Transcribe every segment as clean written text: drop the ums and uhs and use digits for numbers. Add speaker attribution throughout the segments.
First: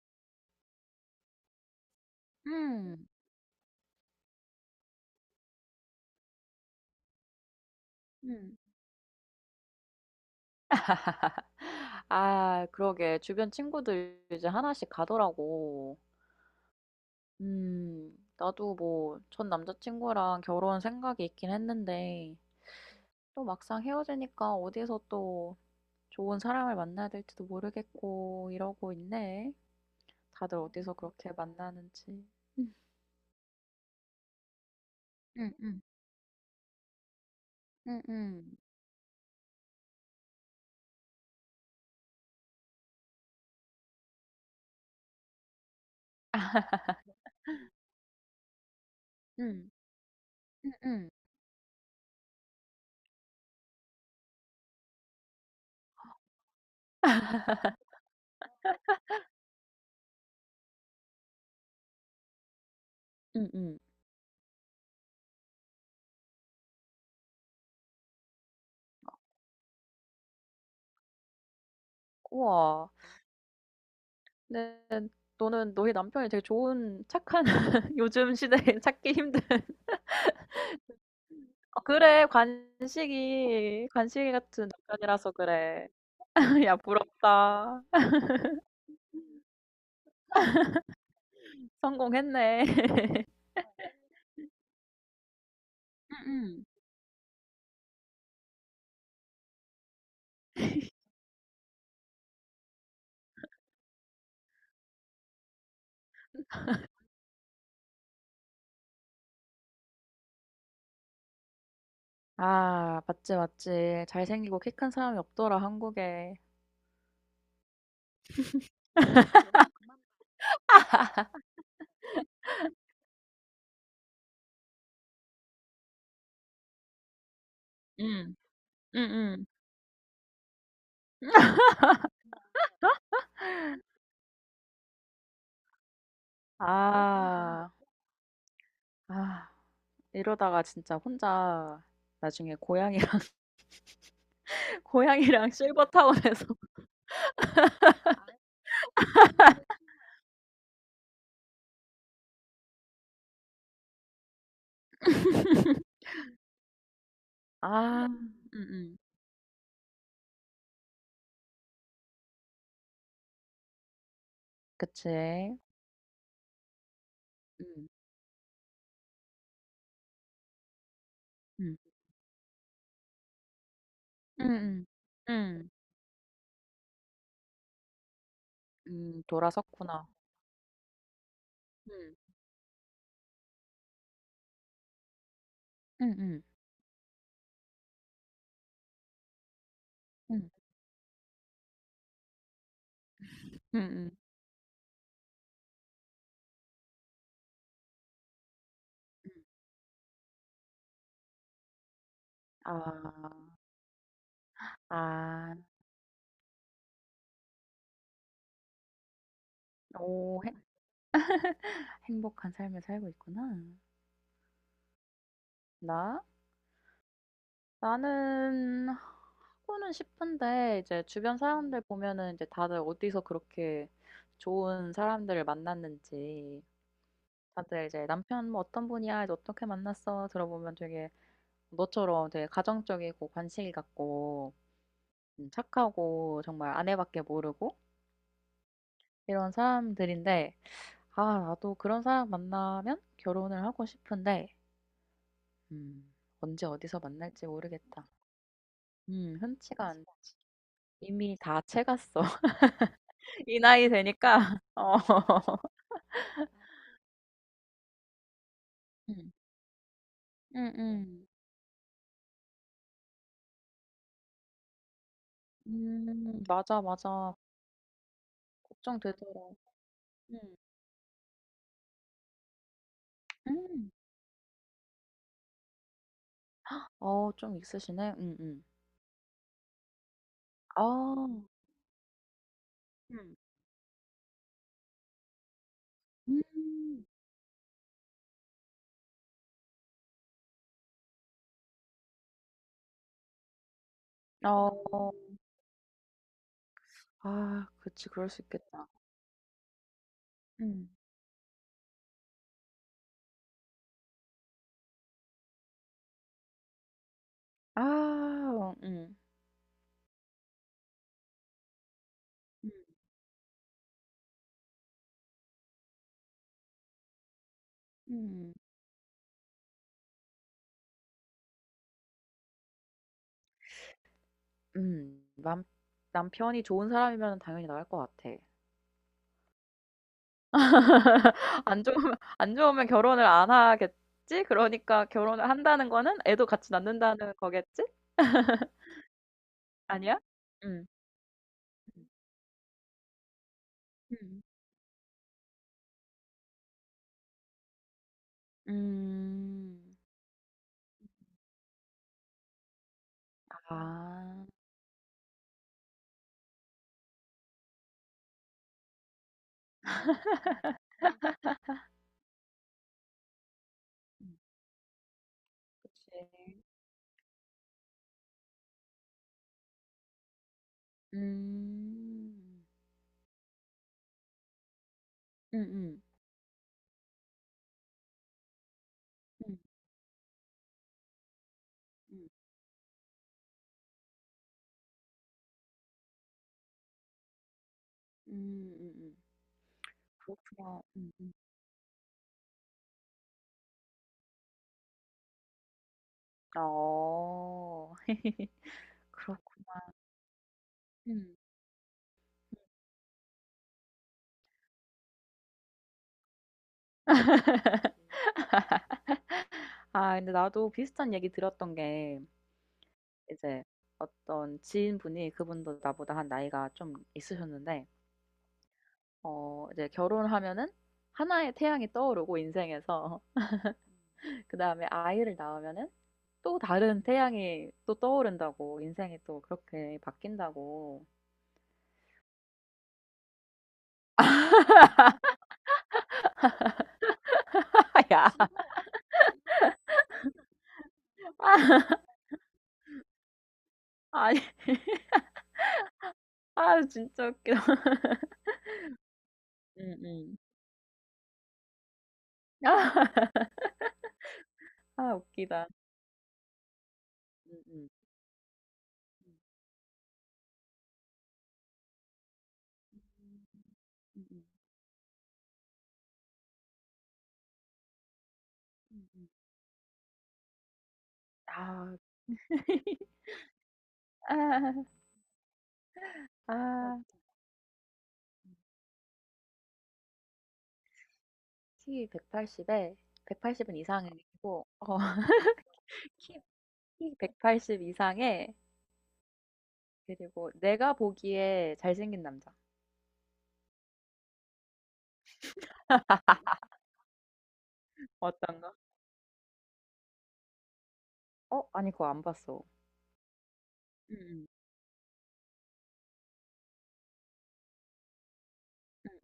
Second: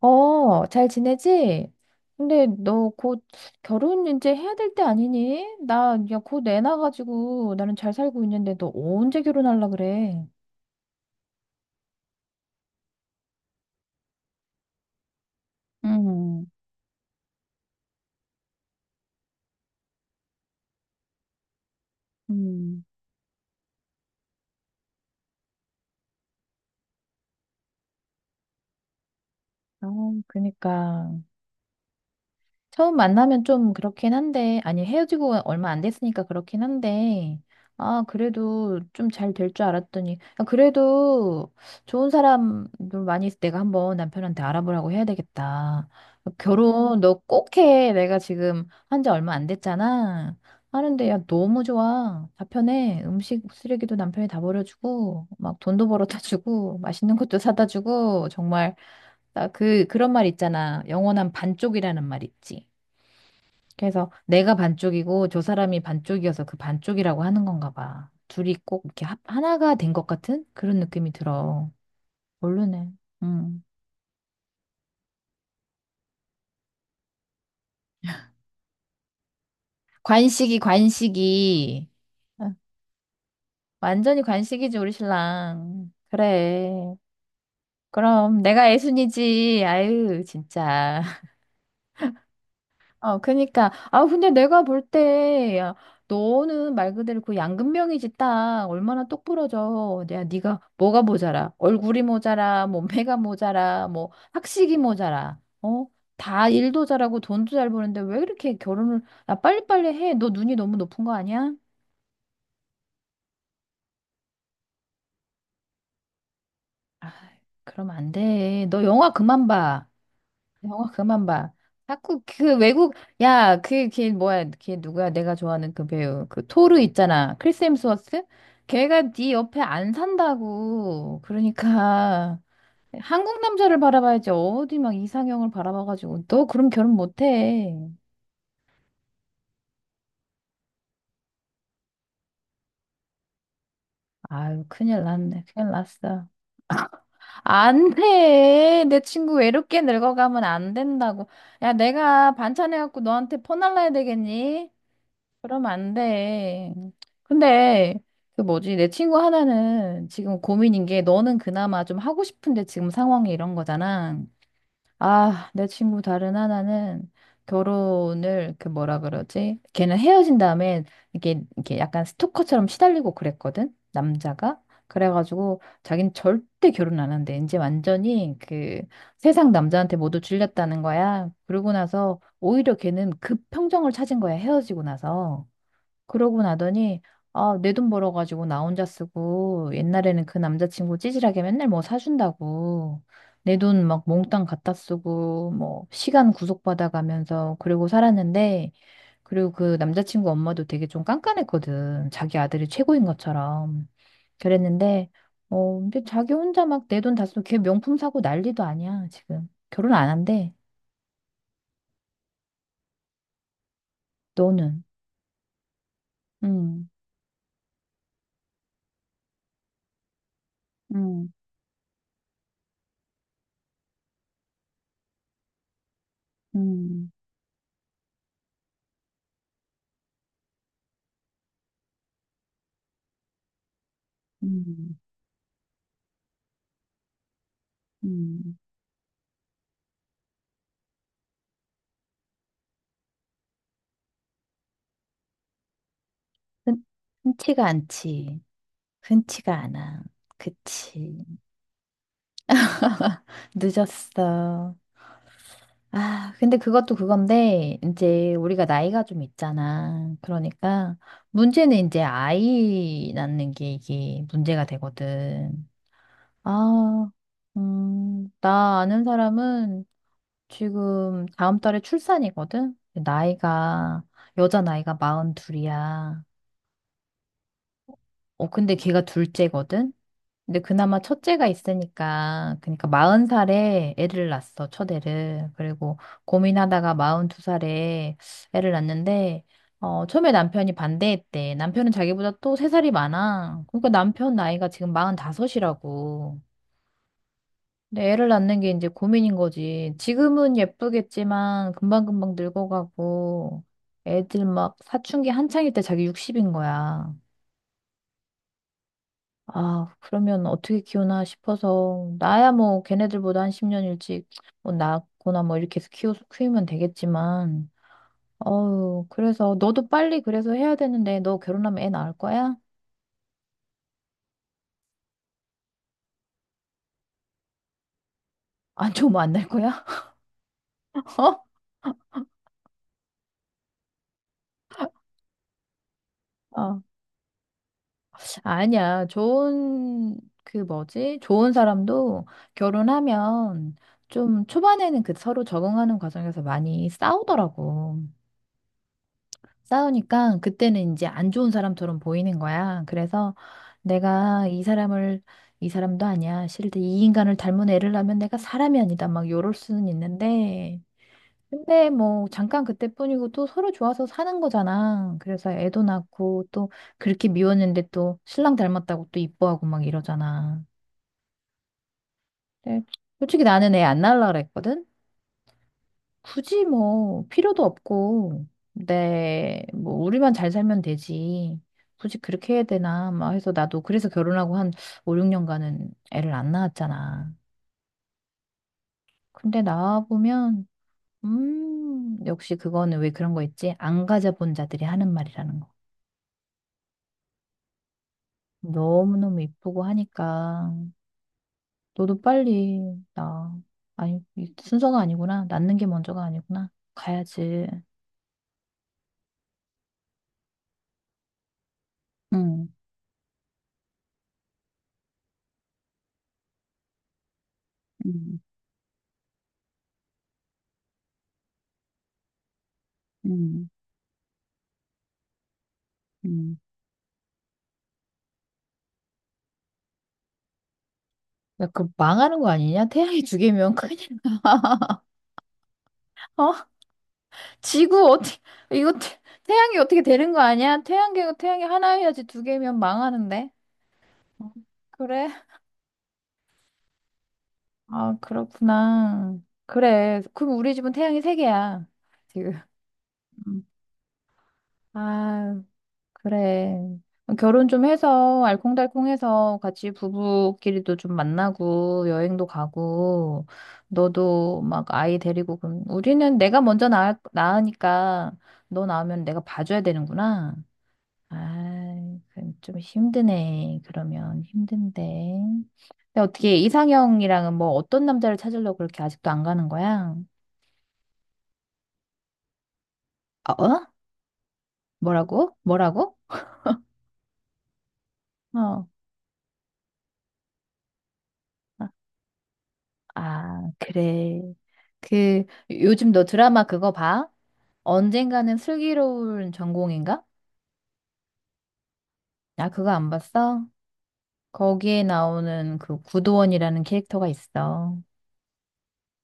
Speaker 1: 어, 잘 지내지? 근데 너
Speaker 2: 음,
Speaker 1: 곧 결혼 이제 해야 될 때 아니니? 나 야, 곧 애 낳아가지고 나는 잘 살고 있는데
Speaker 2: 음.
Speaker 1: 너 언제 결혼할라 그래?
Speaker 2: 아, 그러게. 주변 친구들 이제 하나씩 가더라고.
Speaker 1: 음,
Speaker 2: 나도 뭐, 전 남자친구랑 결혼 생각이 있긴 했는데,
Speaker 1: 음.
Speaker 2: 또 막상 헤어지니까 어디서 또 좋은 사람을 만나야 될지도 모르겠고, 이러고 있네.
Speaker 1: 어,
Speaker 2: 다들 어디서
Speaker 1: 그니까.
Speaker 2: 그렇게 만나는지. 음,
Speaker 1: 처음 만나면 좀 그렇긴 한데, 아니, 헤어지고
Speaker 2: 응,
Speaker 1: 얼마 안
Speaker 2: 응,
Speaker 1: 됐으니까 그렇긴 한데,
Speaker 2: 음,
Speaker 1: 아,
Speaker 2: 음,
Speaker 1: 그래도 좀 잘 될 줄 알았더니, 아, 그래도 좋은 사람들 많이 있어. 내가 한번 남편한테 알아보라고 해야 되겠다. 결혼 너 꼭 해. 내가 지금 한 지 얼마 안
Speaker 2: 응,
Speaker 1: 됐잖아.
Speaker 2: 응,
Speaker 1: 하는데,
Speaker 2: 응.
Speaker 1: 야, 너무 좋아. 다 편해. 음식 쓰레기도 남편이 다 버려주고, 막 돈도 벌어다 주고, 맛있는 것도 사다 주고, 정말, 나 그런 말 있잖아. 영원한 반쪽이라는 말 있지.
Speaker 2: 음, 음.
Speaker 1: 그래서 내가 반쪽이고 저 사람이 반쪽이어서 그 반쪽이라고 하는 건가 봐. 둘이 꼭 이렇게 하나가 된 것 같은 그런 느낌이 들어. 모르네.
Speaker 2: 우와.
Speaker 1: 음.
Speaker 2: 근데 너는 너희 남편이 되게 좋은, 착한, 요즘 시대에 찾기 힘든.
Speaker 1: 관식이,
Speaker 2: 어,
Speaker 1: 관식이.
Speaker 2: 그래,
Speaker 1: 어,
Speaker 2: 관식이,
Speaker 1: 완전히
Speaker 2: 관식이 같은
Speaker 1: 관식이지, 우리
Speaker 2: 남편이라서 그래.
Speaker 1: 신랑.
Speaker 2: 야,
Speaker 1: 그래.
Speaker 2: 부럽다.
Speaker 1: 그럼 내가 애순이지. 아유, 진짜.
Speaker 2: 성공했네.
Speaker 1: 어, 그니까. 아, 근데 내가 볼 때, 야,
Speaker 2: 응, 응.
Speaker 1: 너는 말 그대로 그 양금명이지 딱 얼마나 똑부러져. 야, 네가 뭐가 모자라. 얼굴이 모자라, 몸매가 모자라, 뭐, 학식이 모자라. 어? 다 일도 잘하고 돈도 잘 버는데 왜 이렇게 결혼을, 야, 빨리빨리 해. 너 눈이 너무 높은 거 아니야?
Speaker 2: 아, 맞지, 맞지. 잘생기고 키 큰 사람이 없더라, 한국에.
Speaker 1: 아, 그럼 안 돼. 너 영화 그만 봐. 영화 그만 봐. 자꾸 그 외국 야, 그 걔 뭐야? 걔 누구야? 내가 좋아하는 그 배우. 그 토르 있잖아. 크리스 햄스워스?
Speaker 2: 응, 응,
Speaker 1: 걔가 네
Speaker 2: 응.
Speaker 1: 옆에 안 산다고. 그러니까 한국 남자를 바라봐야지 어디 막 이상형을 바라봐가지고 너 그럼 결혼
Speaker 2: 아,
Speaker 1: 못해.
Speaker 2: 아, 이러다가 진짜 혼자 나중에 고양이랑,
Speaker 1: 아유, 큰일 났네,
Speaker 2: 고양이랑
Speaker 1: 큰일 났어.
Speaker 2: 실버타운에서.
Speaker 1: 안 돼. 내 친구 외롭게 늙어가면 안 된다고. 야, 내가 반찬 해갖고 너한테 퍼날라야 되겠니? 그러면 안 돼. 근데
Speaker 2: 아,
Speaker 1: 그
Speaker 2: 응,
Speaker 1: 뭐지? 내
Speaker 2: 응.
Speaker 1: 친구 하나는 지금 고민인 게 너는 그나마 좀 하고 싶은데 지금 상황이 이런 거잖아. 아,
Speaker 2: 그치.
Speaker 1: 내 친구 다른 하나는
Speaker 2: 음,
Speaker 1: 결혼을 그 뭐라 그러지? 걔는 헤어진 다음에 이게
Speaker 2: 응,
Speaker 1: 이게 약간 스토커처럼 시달리고 그랬거든. 남자가.
Speaker 2: 응,
Speaker 1: 그래가지고
Speaker 2: 응.
Speaker 1: 자기는 절대 결혼 안 한대. 이제 완전히 그 세상 남자한테
Speaker 2: 돌아섰구나.
Speaker 1: 모두 질렸다는 거야. 그러고
Speaker 2: 응
Speaker 1: 나서 오히려 걔는 급 평정을 찾은 거야. 헤어지고 나서.
Speaker 2: 음,
Speaker 1: 그러고
Speaker 2: 음,
Speaker 1: 나더니 아, 내 돈 벌어가지고 나 혼자 쓰고 옛날에는 그
Speaker 2: 음,
Speaker 1: 남자친구 찌질하게 맨날 뭐 사준다고 내 돈 막
Speaker 2: 음,
Speaker 1: 몽땅 갖다 쓰고 뭐 시간 구속받아가면서 그러고 살았는데
Speaker 2: 음.
Speaker 1: 그리고 그 남자친구 엄마도 되게 좀 깐깐했거든. 자기 아들이 최고인
Speaker 2: 아.
Speaker 1: 것처럼. 그랬는데
Speaker 2: 아.
Speaker 1: 어, 근데 자기 혼자 막 내 돈 다 쓰고 걔 명품 사고 난리도 아니야, 지금. 결혼 안
Speaker 2: 오
Speaker 1: 한대.
Speaker 2: 행 행복한 삶을 살고 있구나.
Speaker 1: 너는.
Speaker 2: 나?
Speaker 1: 음.
Speaker 2: 나는 하고는 싶은데 이제
Speaker 1: 음.
Speaker 2: 주변 사람들 보면은 이제 다들 어디서 그렇게 좋은 사람들을 만났는지,
Speaker 1: 음.
Speaker 2: 다들 이제 "남편 뭐 어떤 분이야. 이제 어떻게 만났어?" 들어보면 되게 너처럼 되게 가정적이고 관심이 갖고
Speaker 1: 음.
Speaker 2: 착하고 정말 아내밖에 모르고
Speaker 1: 음.
Speaker 2: 이런 사람들인데, 아 나도 그런 사람 만나면 결혼을 하고 싶은데. 음. 언제
Speaker 1: 흔,
Speaker 2: 어디서 만날지
Speaker 1: 흔치가
Speaker 2: 모르겠다.
Speaker 1: 않지.
Speaker 2: 음.
Speaker 1: 흔치가
Speaker 2: 흔치가
Speaker 1: 않아.
Speaker 2: 않지.
Speaker 1: 그치.
Speaker 2: 이미 다 채갔어. 이 나이 되니까.
Speaker 1: 늦었어.
Speaker 2: 어.
Speaker 1: 아, 근데 그것도 그건데, 이제 우리가 나이가 좀
Speaker 2: 음.
Speaker 1: 있잖아. 그러니까,
Speaker 2: 음음.
Speaker 1: 문제는 이제 아이 낳는 게 이게 문제가 되거든.
Speaker 2: 음. 맞아,
Speaker 1: 아,
Speaker 2: 맞아.
Speaker 1: 나 아는
Speaker 2: 걱정되더라.
Speaker 1: 사람은
Speaker 2: 음.
Speaker 1: 지금 다음 달에 출산이거든?
Speaker 2: 음.
Speaker 1: 나이가, 여자 나이가 42살이야.
Speaker 2: 어, 좀 있으시네.
Speaker 1: 어,
Speaker 2: 음음.
Speaker 1: 근데 걔가 둘째거든? 근데
Speaker 2: 아.
Speaker 1: 그나마 첫째가 있으니까, 그러니까 마흔
Speaker 2: 음.
Speaker 1: 살에 애를 낳았어, 첫애를. 그리고 고민하다가
Speaker 2: 음.
Speaker 1: 마흔 두 살에 애를 낳았는데, 어, 처음에 남편이 반대했대. 남편은 자기보다 또 세 살이 많아. 그러니까 남편 나이가 지금
Speaker 2: 어.
Speaker 1: 마흔 다섯이라고.
Speaker 2: 아, 그치.
Speaker 1: 근데 애를
Speaker 2: 그럴 수
Speaker 1: 낳는 게 이제
Speaker 2: 있겠다.
Speaker 1: 고민인 거지. 지금은
Speaker 2: 음.
Speaker 1: 예쁘겠지만, 금방금방 늙어가고, 애들 막 사춘기 한창일 때 자기 60인 거야.
Speaker 2: 아 어
Speaker 1: 아, 그러면 어떻게 키우나 싶어서, 나야
Speaker 2: 음.
Speaker 1: 뭐 걔네들보다 한 10년 일찍 뭐 낳거나 뭐 이렇게 해서 키우면 되겠지만,
Speaker 2: 음.
Speaker 1: 어우, 그래서 너도 빨리 그래서 해야 되는데, 너 결혼하면 애 낳을 거야?
Speaker 2: 음. 남 남편이 좋은 사람이면 당연히 나갈 것 같아.
Speaker 1: 안 좋으면 안 낳을 거야?
Speaker 2: 안 좋으면, 안 좋으면 결혼을 안 하겠지? 그러니까 결혼을 한다는 거는 애도
Speaker 1: 어?
Speaker 2: 같이
Speaker 1: 어.
Speaker 2: 낳는다는 거겠지?
Speaker 1: 아니야. 좋은,
Speaker 2: 아니야?
Speaker 1: 그
Speaker 2: 응.
Speaker 1: 뭐지? 좋은 사람도 결혼하면
Speaker 2: 음.
Speaker 1: 좀 초반에는 그 서로 적응하는 과정에서 많이 싸우더라고.
Speaker 2: 음.
Speaker 1: 싸우니까 그때는 이제 안 좋은 사람처럼 보이는 거야. 그래서
Speaker 2: 아,
Speaker 1: 내가 이 사람도 아니야. 싫은데 이 인간을 닮은 애를 낳으면 내가 사람이 아니다. 막 요럴 수는 있는데. 근데 뭐 잠깐 그때뿐이고 또 서로 좋아서
Speaker 2: 음.
Speaker 1: 사는 거잖아. 그래서 애도 낳고
Speaker 2: 그치.
Speaker 1: 또 그렇게 미웠는데 또 신랑 닮았다고 또 이뻐하고 막 이러잖아.
Speaker 2: 음.
Speaker 1: 근데 솔직히 나는 애 안 낳으려고 그랬거든.
Speaker 2: 음. 음.
Speaker 1: 굳이 뭐 필요도 없고
Speaker 2: 음.
Speaker 1: 내 뭐 우리만 잘 살면 되지. 굳이
Speaker 2: 음.
Speaker 1: 그렇게 해야 되나 막 해서 나도 그래서 결혼하고 한 5, 6년간은 애를 안 낳았잖아.
Speaker 2: 음. 음. 음.
Speaker 1: 근데 낳아 보면
Speaker 2: 그렇구나. 음. 음.
Speaker 1: 역시 그거는 왜 그런 거 있지? 안 가져본 자들이 하는 말이라는 거.
Speaker 2: 어,
Speaker 1: 너무너무 이쁘고
Speaker 2: 그렇구나.
Speaker 1: 하니까
Speaker 2: 음.
Speaker 1: 너도 빨리 나 아니 이 순서가 아니구나. 낳는 게 먼저가 아니구나. 가야지.
Speaker 2: 아, 근데 나도 비슷한 얘기 들었던 게,
Speaker 1: 응.
Speaker 2: 이제 어떤 지인분이 그분도 나보다 한 나이가 좀 있으셨는데,
Speaker 1: 응.
Speaker 2: 어 이제 결혼하면은 하나의 태양이 떠오르고 인생에서
Speaker 1: 응.
Speaker 2: 그다음에 아이를 낳으면은
Speaker 1: 응.
Speaker 2: 또 다른 태양이 또 떠오른다고, 인생이 또 그렇게 바뀐다고.
Speaker 1: 야, 그 망하는 거 아니냐? 태양이 두 개면 큰일 나. 어? 지구
Speaker 2: 야.
Speaker 1: 어떻게 이거 태양이 어떻게 되는 거 아니야? 태양계가 태양이 하나여야지 2개면 망하는데.
Speaker 2: 아니
Speaker 1: 어, 그래?
Speaker 2: 아 진짜 웃기
Speaker 1: 아, 그렇구나. 그래.
Speaker 2: 음음.
Speaker 1: 그럼 우리 집은 태양이 3개야. 지금.
Speaker 2: 아,
Speaker 1: 음.
Speaker 2: 아
Speaker 1: 아,
Speaker 2: 웃기다.
Speaker 1: 그래. 어, 결혼 좀
Speaker 2: 음음.
Speaker 1: 해서
Speaker 2: 음.
Speaker 1: 알콩달콩해서 같이 부부끼리도 좀 만나고 여행도 가고
Speaker 2: 음음.
Speaker 1: 너도 막 아이 데리고 그럼 우리는 내가 먼저 낳으니까 너 낳으면
Speaker 2: 음.
Speaker 1: 내가 봐줘야 되는구나.
Speaker 2: 아.
Speaker 1: 아, 그럼 좀 힘드네. 그러면
Speaker 2: 아.
Speaker 1: 힘든데. 근데 어떻게
Speaker 2: 아.
Speaker 1: 이상형이랑은 뭐 어떤 남자를 찾으려고 그렇게 아직도 안 가는 거야?
Speaker 2: 키 180에, 180은
Speaker 1: 어?
Speaker 2: 이상이고 어
Speaker 1: 뭐라고? 뭐라고?
Speaker 2: 키 키 180 이상에,
Speaker 1: 어.
Speaker 2: 그리고 내가 보기에 잘생긴 남자.
Speaker 1: 아, 그래. 그, 요즘 너 드라마 그거 봐? 언젠가는
Speaker 2: 어떤가?
Speaker 1: 슬기로운 전공인가?
Speaker 2: 어? 아니 그거 안 봤어.
Speaker 1: 나 그거 안 봤어?
Speaker 2: 음음.
Speaker 1: 거기에 나오는 그 구도원이라는 캐릭터가 있어.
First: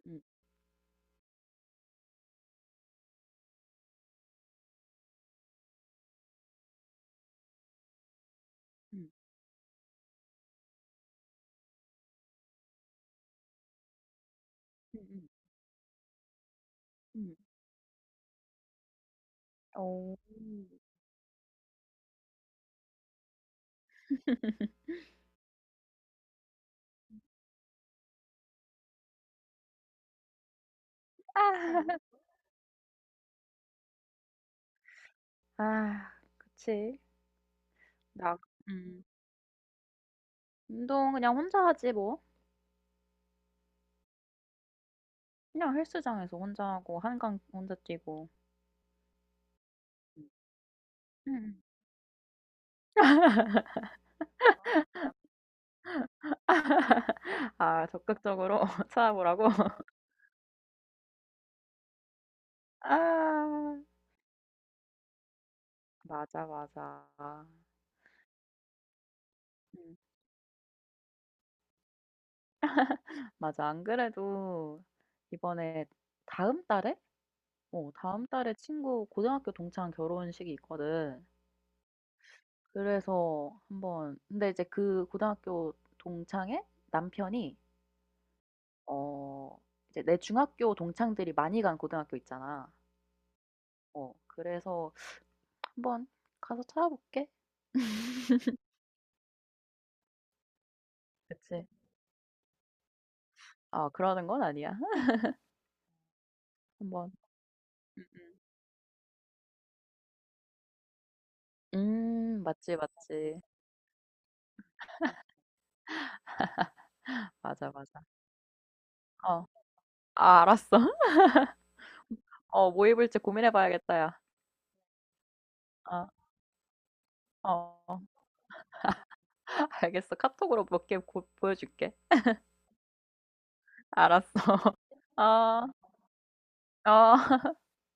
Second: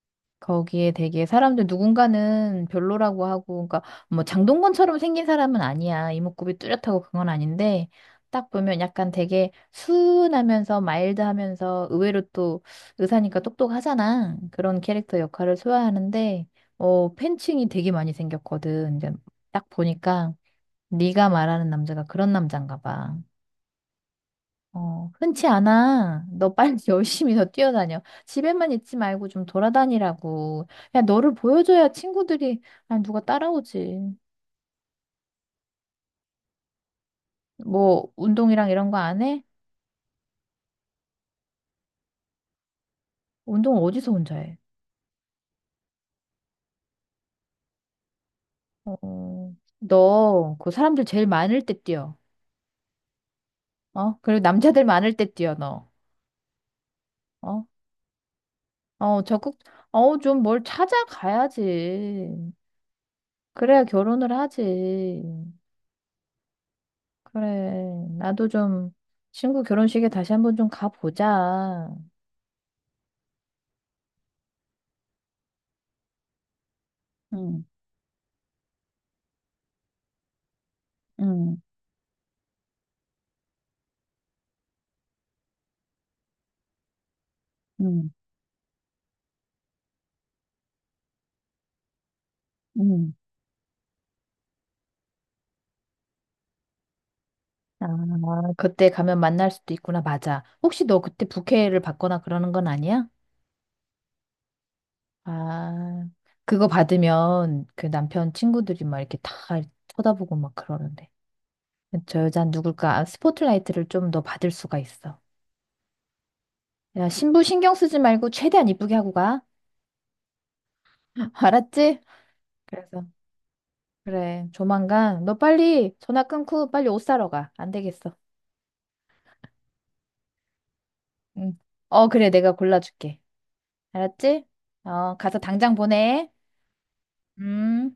Speaker 2: 음음.
Speaker 1: 거기에 되게 사람들 누군가는 별로라고 하고, 그러니까 뭐 장동건처럼 생긴 사람은 아니야. 이목구비 뚜렷하고 그건 아닌데, 딱 보면
Speaker 2: 음.
Speaker 1: 약간 되게 순하면서 마일드하면서 의외로 또 의사니까 똑똑하잖아. 그런 캐릭터 역할을 소화하는데, 어,
Speaker 2: 음 음.
Speaker 1: 팬층이 되게 많이 생겼거든. 이제 딱
Speaker 2: 오. 어.
Speaker 1: 보니까 네가 말하는 남자가 그런 남잔가 봐. 어, 흔치 않아. 너 빨리 열심히 더 뛰어다녀. 집에만 있지 말고 좀 돌아다니라고. 야, 너를
Speaker 2: 아
Speaker 1: 보여줘야 친구들이, 아, 누가 따라오지.
Speaker 2: 아, 그치.
Speaker 1: 뭐,
Speaker 2: 나.
Speaker 1: 운동이랑 이런 거
Speaker 2: 음.
Speaker 1: 안 해?
Speaker 2: 운동 그냥 혼자 하지 뭐.
Speaker 1: 운동 어디서 혼자 해?
Speaker 2: 그냥 헬스장에서 혼자 하고 한강 혼자 뛰고.
Speaker 1: 어, 어.
Speaker 2: 응
Speaker 1: 너, 그 사람들 제일 많을
Speaker 2: 음음.
Speaker 1: 때 뛰어. 어? 그리고 남자들 많을 때 뛰어, 너. 어?
Speaker 2: 아 적극적으로
Speaker 1: 어,
Speaker 2: 찾아보라고?
Speaker 1: 어, 좀 뭘 찾아가야지.
Speaker 2: 아,
Speaker 1: 그래야 결혼을 하지.
Speaker 2: 맞아, 맞아.
Speaker 1: 그래. 나도 좀 친구
Speaker 2: 음.
Speaker 1: 결혼식에 다시 한번 좀 가보자.
Speaker 2: 맞아. 안 그래도 이번에 다음 달에?
Speaker 1: 응,
Speaker 2: 어 다음 달에 친구 고등학교 동창 결혼식이 있거든.
Speaker 1: 응,
Speaker 2: 그래서 한번, 근데 이제 그 고등학교 동창의 남편이
Speaker 1: 응,
Speaker 2: 어 이제 내 중학교 동창들이 많이 간 고등학교 있잖아.
Speaker 1: 응.
Speaker 2: 어 그래서 "한번 가서 찾아볼게."
Speaker 1: 아, 그때 가면 만날 수도 있구나. 맞아. 혹시 너 그때
Speaker 2: 그치.
Speaker 1: 부케를 받거나 그러는 건 아니야?
Speaker 2: 아 그러는 건 아니야.
Speaker 1: 아, 그거
Speaker 2: 한번
Speaker 1: 받으면 그
Speaker 2: 음음.
Speaker 1: 남편 친구들이 막 이렇게 다 쳐다보고 막 그러는데. 저
Speaker 2: 음
Speaker 1: 여자는
Speaker 2: 맞지,
Speaker 1: 누굴까? 아,
Speaker 2: 맞지.
Speaker 1: 스포트라이트를 좀 더 받을 수가 있어. 야, 신부
Speaker 2: 맞아,
Speaker 1: 신경 쓰지
Speaker 2: 맞아.
Speaker 1: 말고 최대한 이쁘게 하고 가.
Speaker 2: 어. 아 알았어.
Speaker 1: 알았지?
Speaker 2: 어 뭐
Speaker 1: 그래서.
Speaker 2: 입을지 고민해 봐야겠다 야.
Speaker 1: 그래, 조만간 너 빨리
Speaker 2: 어.
Speaker 1: 전화 끊고 빨리 옷 사러 가. 안
Speaker 2: 어.
Speaker 1: 되겠어.
Speaker 2: 알겠어. 카톡으로 몇 개 곧
Speaker 1: 응.
Speaker 2: 보여줄게.
Speaker 1: 어, 그래, 내가 골라줄게.
Speaker 2: 알았어.
Speaker 1: 알았지? 어, 가서
Speaker 2: 어.
Speaker 1: 당장 보내.
Speaker 2: 어.
Speaker 1: 음.